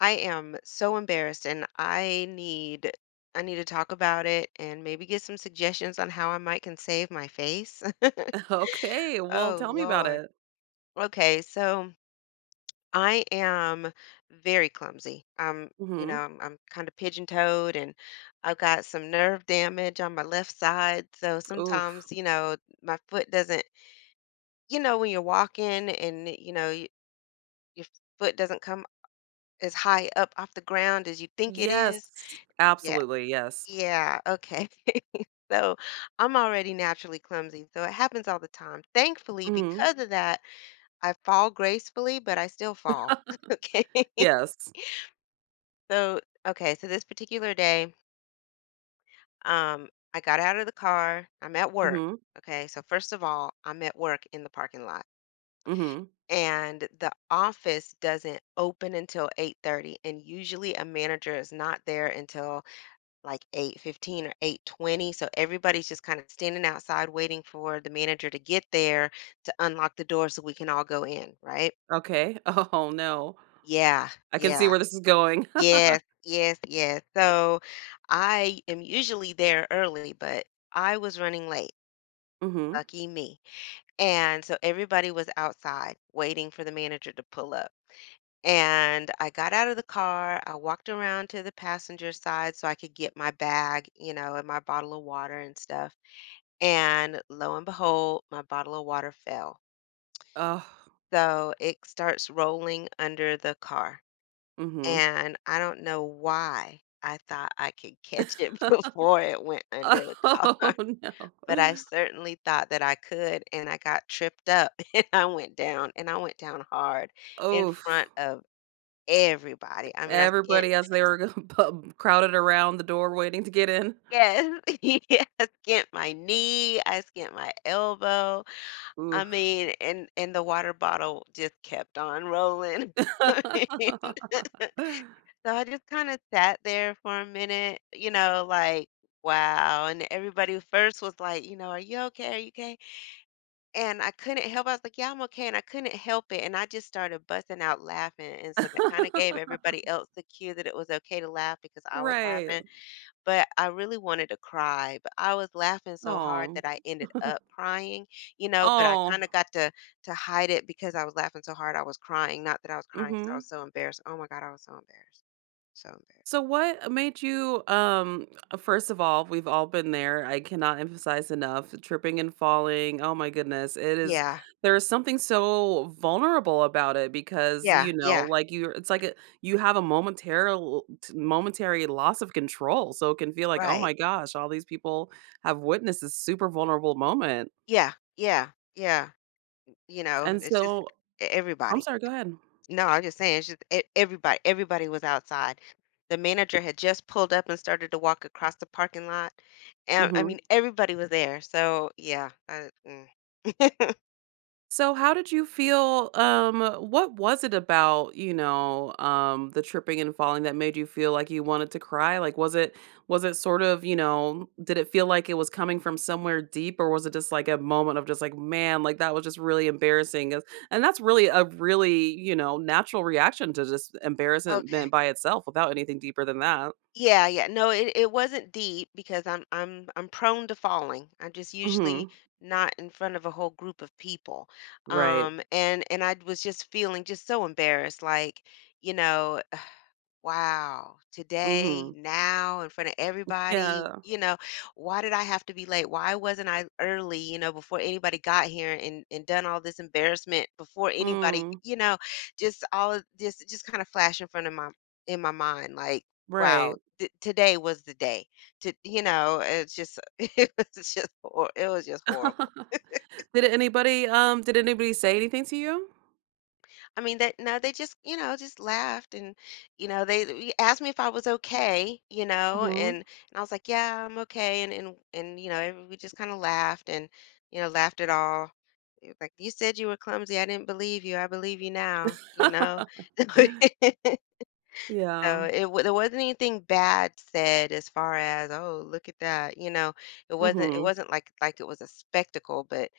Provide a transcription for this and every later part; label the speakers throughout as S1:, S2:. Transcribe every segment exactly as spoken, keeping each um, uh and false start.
S1: I am so embarrassed and I need I need to talk about it and maybe get some suggestions on how I might can save my face.
S2: Okay, well,
S1: Oh
S2: tell me about
S1: Lord.
S2: it.
S1: Okay, so I am very clumsy. I'm, you know,
S2: Mhm.
S1: I'm, I'm kind of pigeon-toed, and I've got some nerve damage on my left side. So
S2: Oof.
S1: sometimes, you know, my foot doesn't, you know, when you're walking and, you know, y- your foot doesn't come as high up off the ground as you think it
S2: Yes.
S1: is.
S2: Absolutely, yes.
S1: Yeah, okay. So I'm already naturally clumsy, so it happens all the time. Thankfully,
S2: Mhm.
S1: because of that, I fall gracefully, but I still fall. Okay.
S2: Yes.
S1: So, okay, so this particular day, um, I got out of the car. I'm at work.
S2: Mhm.
S1: Okay, so first of all, I'm at work in the parking lot.
S2: Mhm.
S1: And the office doesn't open until eight thirty, and usually a manager is not there until like eight fifteen or eight twenty. So everybody's just kind of standing outside waiting for the manager to get there to unlock the door so we can all go in, right?
S2: Okay. Oh, no.
S1: Yeah,
S2: I can see
S1: yeah.
S2: where this is going.
S1: Yes, yes, yes. So I am usually there early, but I was running late.
S2: Mhm.
S1: Lucky me. And so everybody was outside waiting for the manager to pull up. And I got out of the car. I walked around to the passenger side so I could get my bag, you know, and my bottle of water and stuff. And lo and behold, my bottle of water fell.
S2: Ugh.
S1: So it starts rolling under the car.
S2: Mhm.
S1: And I don't know why I thought I could catch it before it went under the car,
S2: Oh, no.
S1: but I certainly thought that I could. And I got tripped up and I went down, and I went down hard in
S2: Oof.
S1: front of everybody. I mean, I skint.
S2: Everybody as they were g p crowded around the door waiting to get in.
S1: Yes, yeah, I skint my knee, I skint my elbow, I
S2: Oof.
S1: mean, and and the water bottle just kept on rolling. I mean, so I just kind of sat there for a minute, you know, like, wow. And everybody first was like, you know, are you okay? Are you okay? And I couldn't help. I was like, yeah, I'm okay. And I couldn't help it. And I just started busting out laughing. And so that kind of gave everybody else the cue that it was okay to laugh because I was
S2: Right.
S1: laughing, but I really wanted to cry, but I was laughing so hard that
S2: Oh.
S1: I ended up crying, you know, but I
S2: Oh.
S1: kinda got to to hide it because I was laughing so hard I was crying, not that I was crying, crying 'cause I
S2: Mhm.
S1: was so embarrassed. Oh my god, I was so embarrassed. So embarrassed.
S2: So what made you um uh, first of all, we've all been there. I cannot emphasize enough tripping and falling. Oh my goodness. It is
S1: Yeah.
S2: There is something so vulnerable about it because
S1: Yeah,
S2: you know,
S1: yeah,
S2: like you it's like a, you have a momentary momentary loss of control. So it can feel like, "Oh
S1: right.
S2: my gosh, all these people have witnessed this super vulnerable moment."
S1: Yeah, yeah, yeah, you know,
S2: And
S1: it's just
S2: so
S1: e
S2: I'm
S1: everybody.
S2: sorry, go ahead.
S1: No, I'm just saying, it's just e- everybody, everybody was outside. The manager had just pulled up and started to walk across the parking lot. And I
S2: Mhm.
S1: mean, everybody was there. So yeah. I, mm.
S2: So how did you feel, um, what was it about, you know, um, the tripping and falling that made you feel like you wanted to cry? Like, was it was it sort of, you know, did it feel like it was coming from somewhere deep or was it just like a moment of just like, man, like that was just really embarrassing? 'Cause- And that's really a really, you know, natural reaction to just
S1: Okay.
S2: embarrassment by itself without anything deeper than that.
S1: Yeah, yeah. No, it, it wasn't deep because I'm I'm I'm prone to falling. I'm just usually
S2: Mhm.
S1: not in front of a whole group of people.
S2: Right.
S1: Um and and I was just feeling just so embarrassed like, you know, wow, today,
S2: Mhm.
S1: now, in front of everybody,
S2: Yeah.
S1: you know, why did I have to be late? Why wasn't I early, you know, before anybody got here and and done all this embarrassment before anybody,
S2: Mm.
S1: you know, just all of this just kind of flash in front of my in my mind like, wow,
S2: Right.
S1: th today was the day. To, you know, it's just it was just hor it was just horrible.
S2: Did anybody, um did anybody say anything to you?
S1: I mean, that no, they just, you know, just laughed, and, you know, they they asked me if I was okay, you know, and,
S2: Mhm.
S1: and I was like, yeah, I'm okay. And, and, and, you know, every- we just kind of laughed, and, you know, laughed it all. It was like you said, you were clumsy. I didn't believe you. I believe you now, you know?
S2: Yeah.
S1: So it, wa- there wasn't anything bad said, as far as, oh, look at that, you know, it wasn't, it
S2: Mhm.
S1: wasn't like, like it was a spectacle, but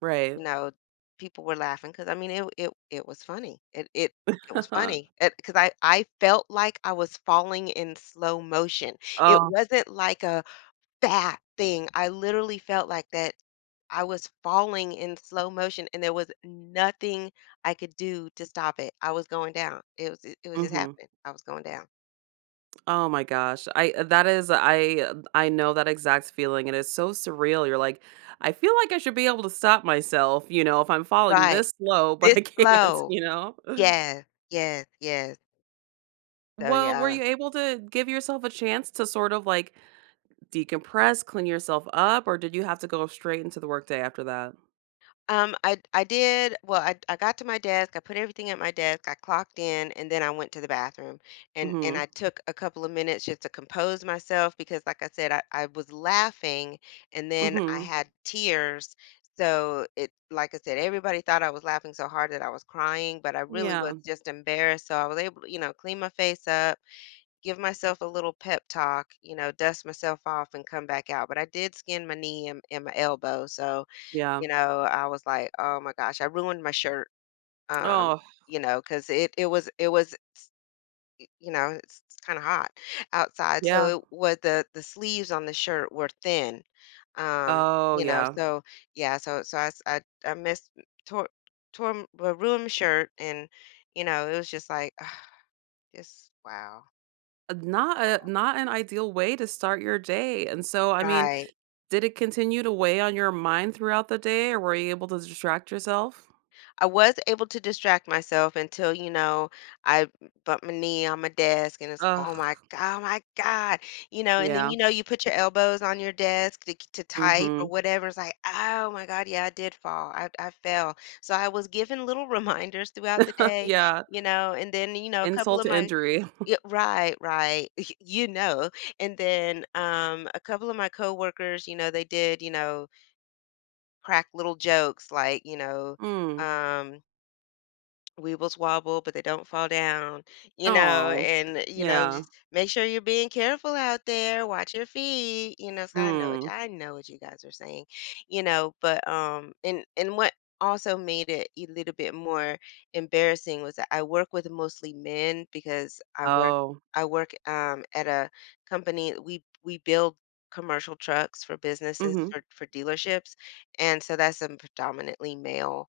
S2: Right.
S1: you know, people were laughing because I mean, it it it was funny. It it it was funny, because I I felt like I was falling in slow motion. It
S2: Oh,
S1: wasn't like a bad thing. I literally felt like that I was falling in slow motion, and there was nothing I could do to stop it. I was going down. It was it was just
S2: mhm.
S1: happening. I was going down.
S2: Oh my gosh. I uh, that is I uh, I know that exact feeling, and it's so surreal. You're like, "I feel like I should be able to stop myself, you know, if I'm falling
S1: Right.
S2: this slow, but
S1: This
S2: I can't,"
S1: slow.
S2: you know?
S1: Yes, yes, yes. So,
S2: Well, were
S1: yeah.
S2: you able to give yourself a chance to sort of, like, decompress, clean yourself up, or did you have to go straight into the workday after that?
S1: Um, I I did well, I I got to my desk, I put everything at my desk, I clocked in, and then I went to the bathroom. And and
S2: Mhm.
S1: I took a couple of minutes just to compose myself because like I said, I, I was laughing, and then I
S2: Mhm.
S1: had tears. So it like I said, everybody thought I was laughing so hard that I was crying, but I really was
S2: Yeah.
S1: just embarrassed. So I was able to, you know, clean my face up, give myself a little pep talk, you know, dust myself off, and come back out. But I did skin my knee, and, and my elbow. So
S2: Yeah.
S1: you know, I was like, "Oh my gosh, I ruined my shirt." Um,
S2: Oh,
S1: you know, because it it was it was, you know, it's it's kinda hot outside,
S2: yeah.
S1: so it was the the sleeves on the shirt were thin. Um,
S2: Oh,
S1: you know,
S2: yeah.
S1: so yeah, so so I s I I missed tore tore m well, ruined my shirt, and, you know, it was just like, just wow,
S2: Uh, not
S1: wow.
S2: a not an ideal way to start your day. And so, I mean,
S1: Right.
S2: did it continue to weigh on your mind throughout the day, or were you able to distract yourself?
S1: I was able to distract myself until, you know, I bumped my knee on my desk, and it's like, oh my
S2: Ugh.
S1: god, oh my god. You know, and then
S2: Yeah.
S1: you know you put your elbows on your desk to, to type
S2: Mm-hmm.
S1: or whatever. It's like, "Oh my god, yeah, I did fall. I I fell." So I was given little reminders throughout the day,
S2: Yeah.
S1: you know, and then you know, a couple
S2: Insult
S1: of
S2: to
S1: my
S2: injury.
S1: yeah, right, right. You know, and then um a couple of my coworkers, you know, they did, you know, crack little jokes like, you know,
S2: Mm.
S1: um weebles wobble, but they don't fall down, you know,
S2: Oh.
S1: and, you know,
S2: Yeah.
S1: just make sure you're being careful out there, watch your feet, you know, so I know what
S2: Hmm.
S1: I know what you guys are saying, you know, but um and and what also made it a little bit more embarrassing was that I work with mostly men because I work
S2: Oh.
S1: I work um at a company, we we build commercial trucks for businesses,
S2: Mm-hmm.
S1: for for dealerships, and so that's a predominantly male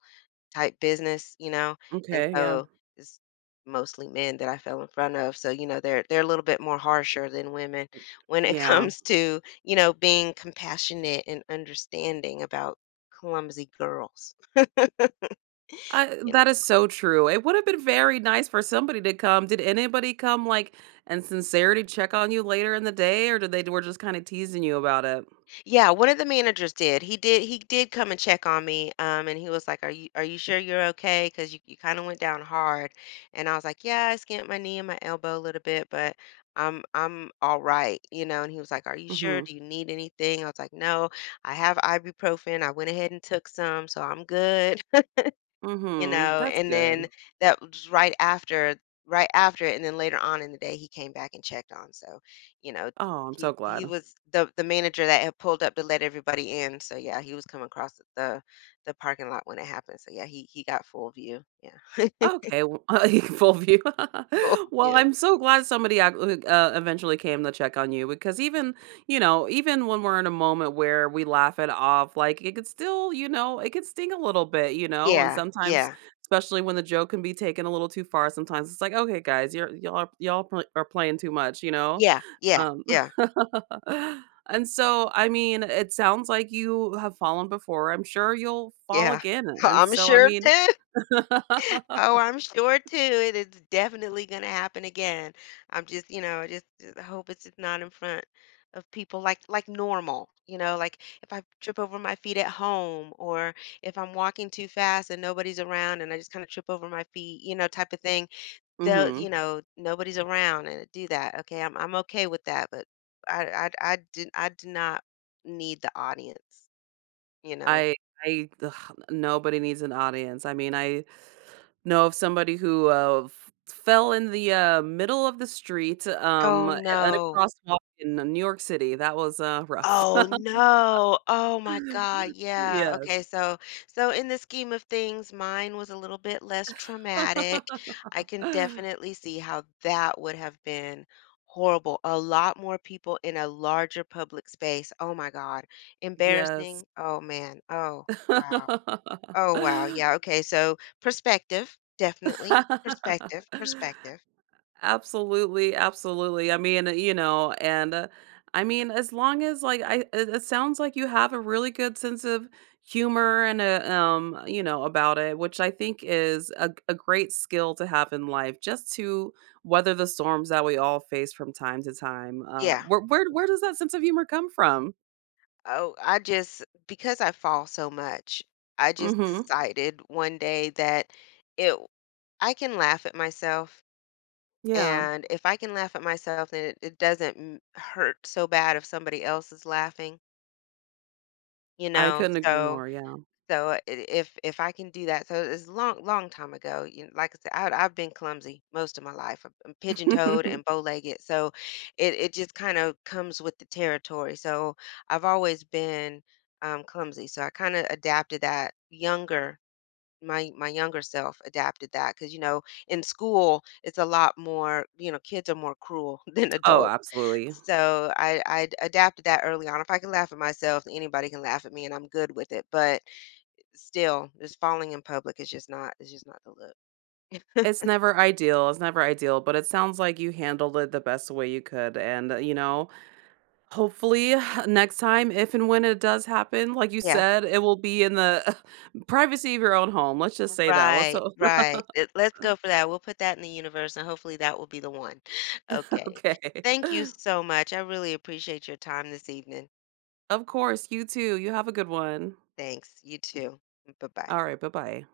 S1: type business, you know, and
S2: Okay. Yeah.
S1: so it's mostly men that I fell in front of. So, you know, they're they're a little bit more harsher than women when it
S2: Yeah.
S1: comes to, you know, being compassionate and understanding about clumsy girls,
S2: I
S1: you
S2: that is
S1: know.
S2: so true. It would have been very nice for somebody to come. Did anybody come, like, in sincerity check on you later in the day, or did they were just kinda teasing you about it?
S1: Yeah, one of the managers did. He did he did come and check on me. Um and he was like, "Are you are you sure you're okay? Okay? Because you you kind of went down hard." And I was like, "Yeah, I skinned my knee and my elbow a little bit, but I'm I'm all right, you know." And he was like, "Are you
S2: Mm
S1: sure?
S2: mhm.
S1: Do you need anything?" I was like, "No, I have ibuprofen. I went ahead and took some, so I'm good."
S2: Mm
S1: You
S2: mhm.
S1: know,
S2: That's
S1: and
S2: good.
S1: then that was right after right after and then later on in the day, he came back and checked on. So, you know,
S2: Oh, I'm so
S1: he he
S2: glad.
S1: was the the manager that had pulled up to let everybody in. So yeah, he was coming across the the parking lot when it happened. So yeah, he he got full view. Yeah.
S2: Okay, w full view.
S1: Full
S2: Well,
S1: view.
S2: I'm so glad somebody ac like, uh, eventually came to check on you because even, you know, even when we're in a moment where we laugh it off, like, it could still, you know, it could sting a little bit, you know, and
S1: Yeah,
S2: sometimes,
S1: yeah,
S2: especially when the joke can be taken a little too far, sometimes it's like, "Okay, guys, you're y'all are y'all pl are playing too much," you know?
S1: yeah, yeah,
S2: Um,
S1: yeah,
S2: and so, I mean, it sounds like you have fallen before. I'm sure you'll fall
S1: yeah.
S2: again, and
S1: I'm
S2: so, I
S1: sure
S2: mean
S1: too. Oh, I'm sure too. It is definitely going to happen again. I'm just, you know, just, just hope it's just not in front of people, like like normal. You know, like if I trip over my feet at home, or if I'm walking too fast and nobody's around and I just kind of trip over my feet, you know, type of thing. Though, you
S2: Mhm.
S1: know, nobody's around and do that. Okay, I'm I'm okay with that, but I I I did I do not need the audience, you know.
S2: I I ugh, nobody needs an audience. I mean, I know of somebody who, uh, f fell in the, uh, middle of the street,
S1: Oh
S2: um, at a
S1: no.
S2: crosswalk in uh, New York City. That was, uh, rough.
S1: Oh, no. Oh my God. Yeah.
S2: Yes.
S1: Okay. So, so in the scheme of things, mine was a little bit less traumatic. I can definitely see how that would have been horrible. A lot more people in a larger public space. Oh my God.
S2: Yes.
S1: Embarrassing. Oh man. Oh, wow. Oh, wow. Yeah. Okay. So, perspective, definitely. Perspective, perspective.
S2: Absolutely, absolutely. I mean, uh, you know, and uh, I mean, as long as like I, it, it sounds like you have a really good sense of humor and a, um, uh, you know, about it, which I think is a, a great skill to have in life, just to weather the storms that we all face from time to time. Uh,
S1: Yeah,
S2: where where
S1: yeah.
S2: where does that sense of humor come from?
S1: Oh, I just because I fall so much, I just
S2: Mm-hmm.
S1: decided one day that it I can laugh at myself.
S2: Yeah,
S1: And if I can laugh at myself, then it, it doesn't m- hurt so bad if somebody else is laughing, you
S2: I
S1: know?
S2: couldn't agree
S1: So
S2: more. Yeah.
S1: so uh, i- if if I can do that, so it's long long time ago. You know, like I said, I, I've been clumsy most of my life. I'm pigeon toed and bow legged, so it it just kind of comes with the territory. So I've always been um, clumsy, so I kind of adapted that younger. My my younger self adapted that because you know in school it's a lot more, you know, kids are more cruel than
S2: Oh,
S1: adults.
S2: absolutely.
S1: So I I adapted that early on. If I can laugh at myself, anybody can laugh at me, and I'm good with it. But still, just falling in public is just not, it's just not the look.
S2: It's never ideal, it's never ideal, but it sounds like you handled it the best way you could, and, uh, you know, hopefully, next time, if and when it does happen, like you
S1: Yeah.
S2: said, it will be in the privacy of your own home, let's just say that, let's
S1: Right,
S2: ho
S1: right. It- Let's go for that. We'll put that in the universe, and hopefully that will be the one. Okay.
S2: okay.
S1: Thank you so much. I really appreciate your time this evening.
S2: Of course, you too, you have a good one.
S1: Thanks. You too. Bye-bye.
S2: Alright, bye-bye.